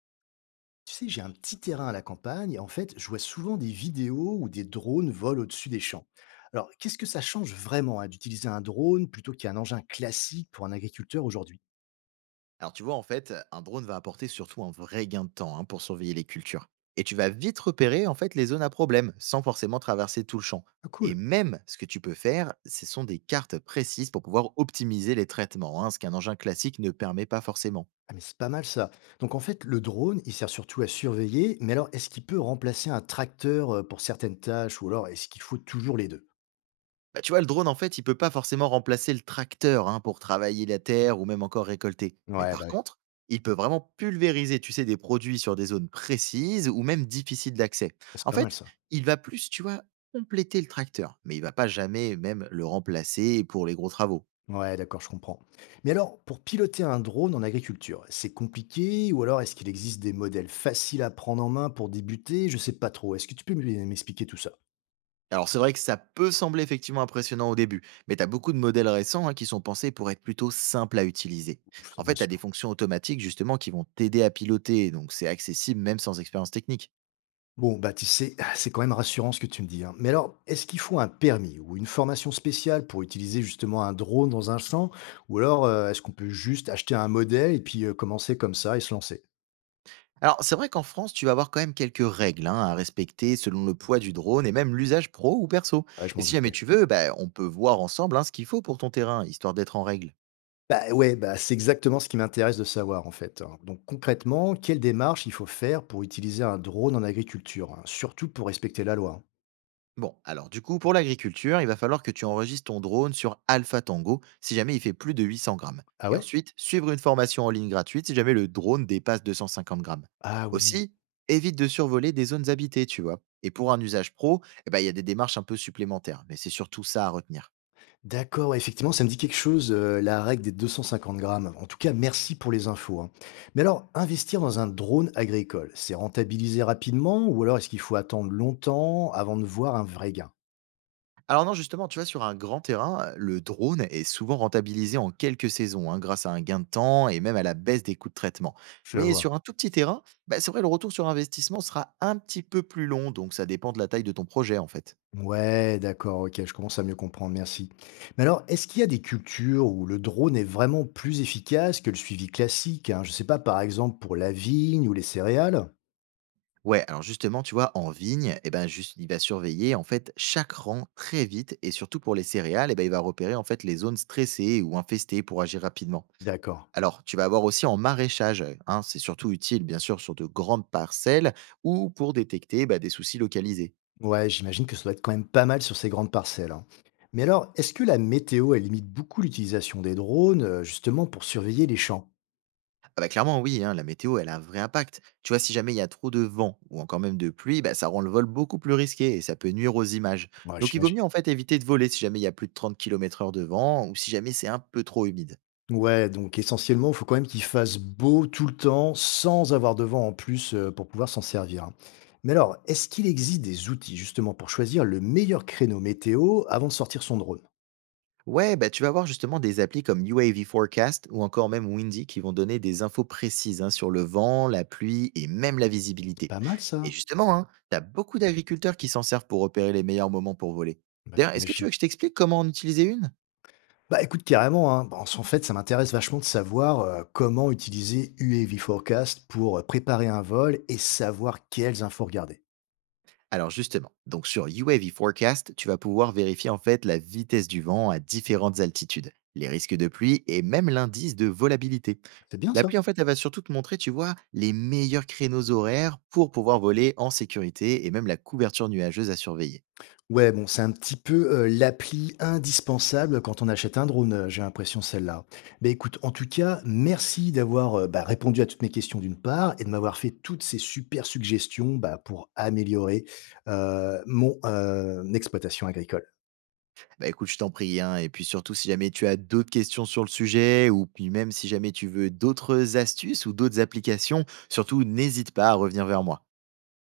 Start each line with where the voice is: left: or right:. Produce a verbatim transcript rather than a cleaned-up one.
left: Tu sais, j'ai un petit terrain à la campagne et en fait, je vois souvent des vidéos où des drones volent au-dessus des champs. Alors, qu'est-ce que ça change vraiment hein, d'utiliser un drone plutôt qu'un engin classique pour un agriculteur aujourd'hui?
right: Alors tu vois, en fait, un drone va apporter surtout un vrai gain de temps, hein, pour surveiller les cultures. Et tu vas vite repérer en fait les zones à problème sans forcément traverser tout le champ.
left: Ah,
right: Et
left: cool.
right: même ce que tu peux faire, ce sont des cartes précises pour pouvoir optimiser les traitements, hein, ce qu'un engin classique ne permet pas forcément.
left: Ah, mais c'est pas mal ça. Donc en fait, le drone, il sert surtout à surveiller, mais alors est-ce qu'il peut remplacer un tracteur euh, pour certaines tâches, ou alors est-ce qu'il faut toujours les deux?
right: Bah, tu vois, le drone, en fait, il peut pas forcément remplacer le tracteur, hein, pour travailler la terre ou même encore récolter. Mais
left: Ouais, bah
right: par
left: ouais,
right: contre, il peut vraiment pulvériser, tu sais, des produits sur des zones précises ou même difficiles d'accès.
left: c'est
right: En
left: pas mal
right: fait,
left: ça.
right: il va plus, tu vois, compléter le tracteur, mais il va pas jamais même le remplacer pour les gros travaux.
left: Ouais, d'accord, je comprends. Mais alors, pour piloter un drone en agriculture, c'est compliqué, ou alors est-ce qu'il existe des modèles faciles à prendre en main pour débuter? Je sais pas trop. Est-ce que tu peux m- m'expliquer tout ça?
right: Alors c'est vrai que ça peut sembler effectivement impressionnant au début, mais tu as beaucoup de modèles récents, hein, qui sont pensés pour être plutôt simples à utiliser.
left: Ça
right: En
left: me
right: fait, tu as des
left: rassure.
right: fonctions automatiques justement qui vont t'aider à piloter, donc c'est accessible même sans expérience technique.
left: Bon, bah tu sais, ah, c'est quand même rassurant ce que tu me dis, hein. Mais alors, est-ce qu'il faut un permis ou une formation spéciale pour utiliser justement un drone dans un champ? Ou alors, euh, est-ce qu'on peut juste acheter un modèle et puis euh, commencer comme ça et se lancer?
right: Alors, c'est vrai qu'en France, tu vas avoir quand même quelques règles, hein, à respecter selon le poids du drone et même l'usage pro ou perso.
left: Ouais, je
right: Et
left: m'en
right: si jamais
left: doutais.
right: tu veux, bah, on peut voir ensemble, hein, ce qu'il faut pour ton terrain, histoire d'être en règle.
left: Bah, ouais, bah, c'est exactement ce qui m'intéresse de savoir en fait, hein. Donc concrètement, quelle démarche il faut faire pour utiliser un drone en agriculture, hein, surtout pour respecter la loi, hein?
right: Bon, alors du coup, pour l'agriculture, il va falloir que tu enregistres ton drone sur Alpha Tango si jamais il fait plus de huit cents grammes.
left: Ah
right: Et
left: ouais?
right: ensuite, suivre une formation en ligne gratuite si jamais le drone dépasse deux cent cinquante grammes.
left: Ah oui.
right: Aussi, évite de survoler des zones habitées, tu vois. Et pour un usage pro, eh ben, il y a des démarches un peu supplémentaires, mais c'est surtout ça à retenir.
left: D'accord, ouais, effectivement, ça me dit quelque chose, euh, la règle des deux cent cinquante grammes. En tout cas, merci pour les infos, hein. Mais alors, investir dans un drone agricole, c'est rentabiliser rapidement, ou alors est-ce qu'il faut attendre longtemps avant de voir un vrai gain?
right: Alors non, justement, tu vois, sur un grand terrain, le drone est souvent rentabilisé en quelques saisons, hein, grâce à un gain de temps et même à la baisse des coûts de traitement.
left: Je
right: Mais
left: vois.
right: sur un tout petit terrain, bah, c'est vrai, le retour sur investissement sera un petit peu plus long, donc ça dépend de la taille de ton projet, en fait.
left: Ouais, d'accord, ok, je commence à mieux comprendre, merci. Mais alors, est-ce qu'il y a des cultures où le drone est vraiment plus efficace que le suivi classique, hein? Je sais pas, par exemple pour la vigne ou les céréales?
right: Ouais, alors justement, tu vois, en vigne, eh ben, juste, il va surveiller en fait chaque rang très vite et surtout pour les céréales, eh ben, il va repérer en fait les zones stressées ou infestées pour agir rapidement.
left: D'accord.
right: Alors, tu vas avoir aussi en maraîchage, hein, c'est surtout utile bien sûr sur de grandes parcelles ou pour détecter, bah, des soucis localisés.
left: Ouais, j'imagine que ça doit être quand même pas mal sur ces grandes parcelles, hein. Mais alors, est-ce que la météo, elle limite beaucoup l'utilisation des drones, euh, justement pour surveiller les champs?
right: Ah bah, clairement, oui, hein, la météo, elle a un vrai impact. Tu vois, si jamais il y a trop de vent ou encore même de pluie, bah, ça rend le vol beaucoup plus risqué et ça peut nuire aux images.
left: Ouais,
right: Donc, il vaut
left: j'imagine.
right: mieux en fait éviter de voler si jamais il y a plus de trente kilomètres heure de vent ou si jamais c'est un peu trop humide.
left: Ouais, donc essentiellement, il faut quand même qu'il fasse beau tout le temps, sans avoir de vent en plus euh, pour pouvoir s'en servir, hein. Mais alors, est-ce qu'il existe des outils justement pour choisir le meilleur créneau météo avant de sortir son drone?
right: Ouais, bah, tu vas avoir justement des applis comme U A V Forecast ou encore même Windy qui vont donner des infos précises, hein, sur le vent, la pluie et même la
left: C'est
right: visibilité.
left: pas mal
right: Et
left: ça?
right: justement, hein, tu as beaucoup d'agriculteurs qui s'en servent pour repérer les meilleurs moments pour voler.
left: Bah,
right: D'ailleurs, est-ce que tu
left: j'imagine.
right: veux que je t'explique comment en utiliser une?
left: Bah écoute, carrément, hein. Bah, en fait, ça m'intéresse vachement de savoir euh, comment utiliser U A V Forecast pour euh, préparer un vol et savoir quelles infos regarder.
right: Alors justement, donc sur U A V Forecast, tu vas pouvoir vérifier en fait la vitesse du vent à différentes altitudes, les risques de pluie et même l'indice de volabilité.
left: C'est bien ça?
right: L'appli en fait, elle va surtout te montrer, tu vois, les meilleurs créneaux horaires pour pouvoir voler en sécurité et même la couverture nuageuse à surveiller.
left: Ouais, bon, c'est un petit peu euh, l'appli indispensable quand on achète un drone, euh, j'ai l'impression celle-là. Mais écoute, en tout cas, merci d'avoir euh, bah, répondu à toutes mes questions d'une part et de m'avoir fait toutes ces super suggestions bah, pour améliorer euh, mon euh, exploitation agricole.
right: Bah écoute, je t'en prie, hein, et puis surtout si jamais tu as d'autres questions sur le sujet, ou puis même si jamais tu veux d'autres astuces ou d'autres applications, surtout n'hésite pas à revenir vers moi.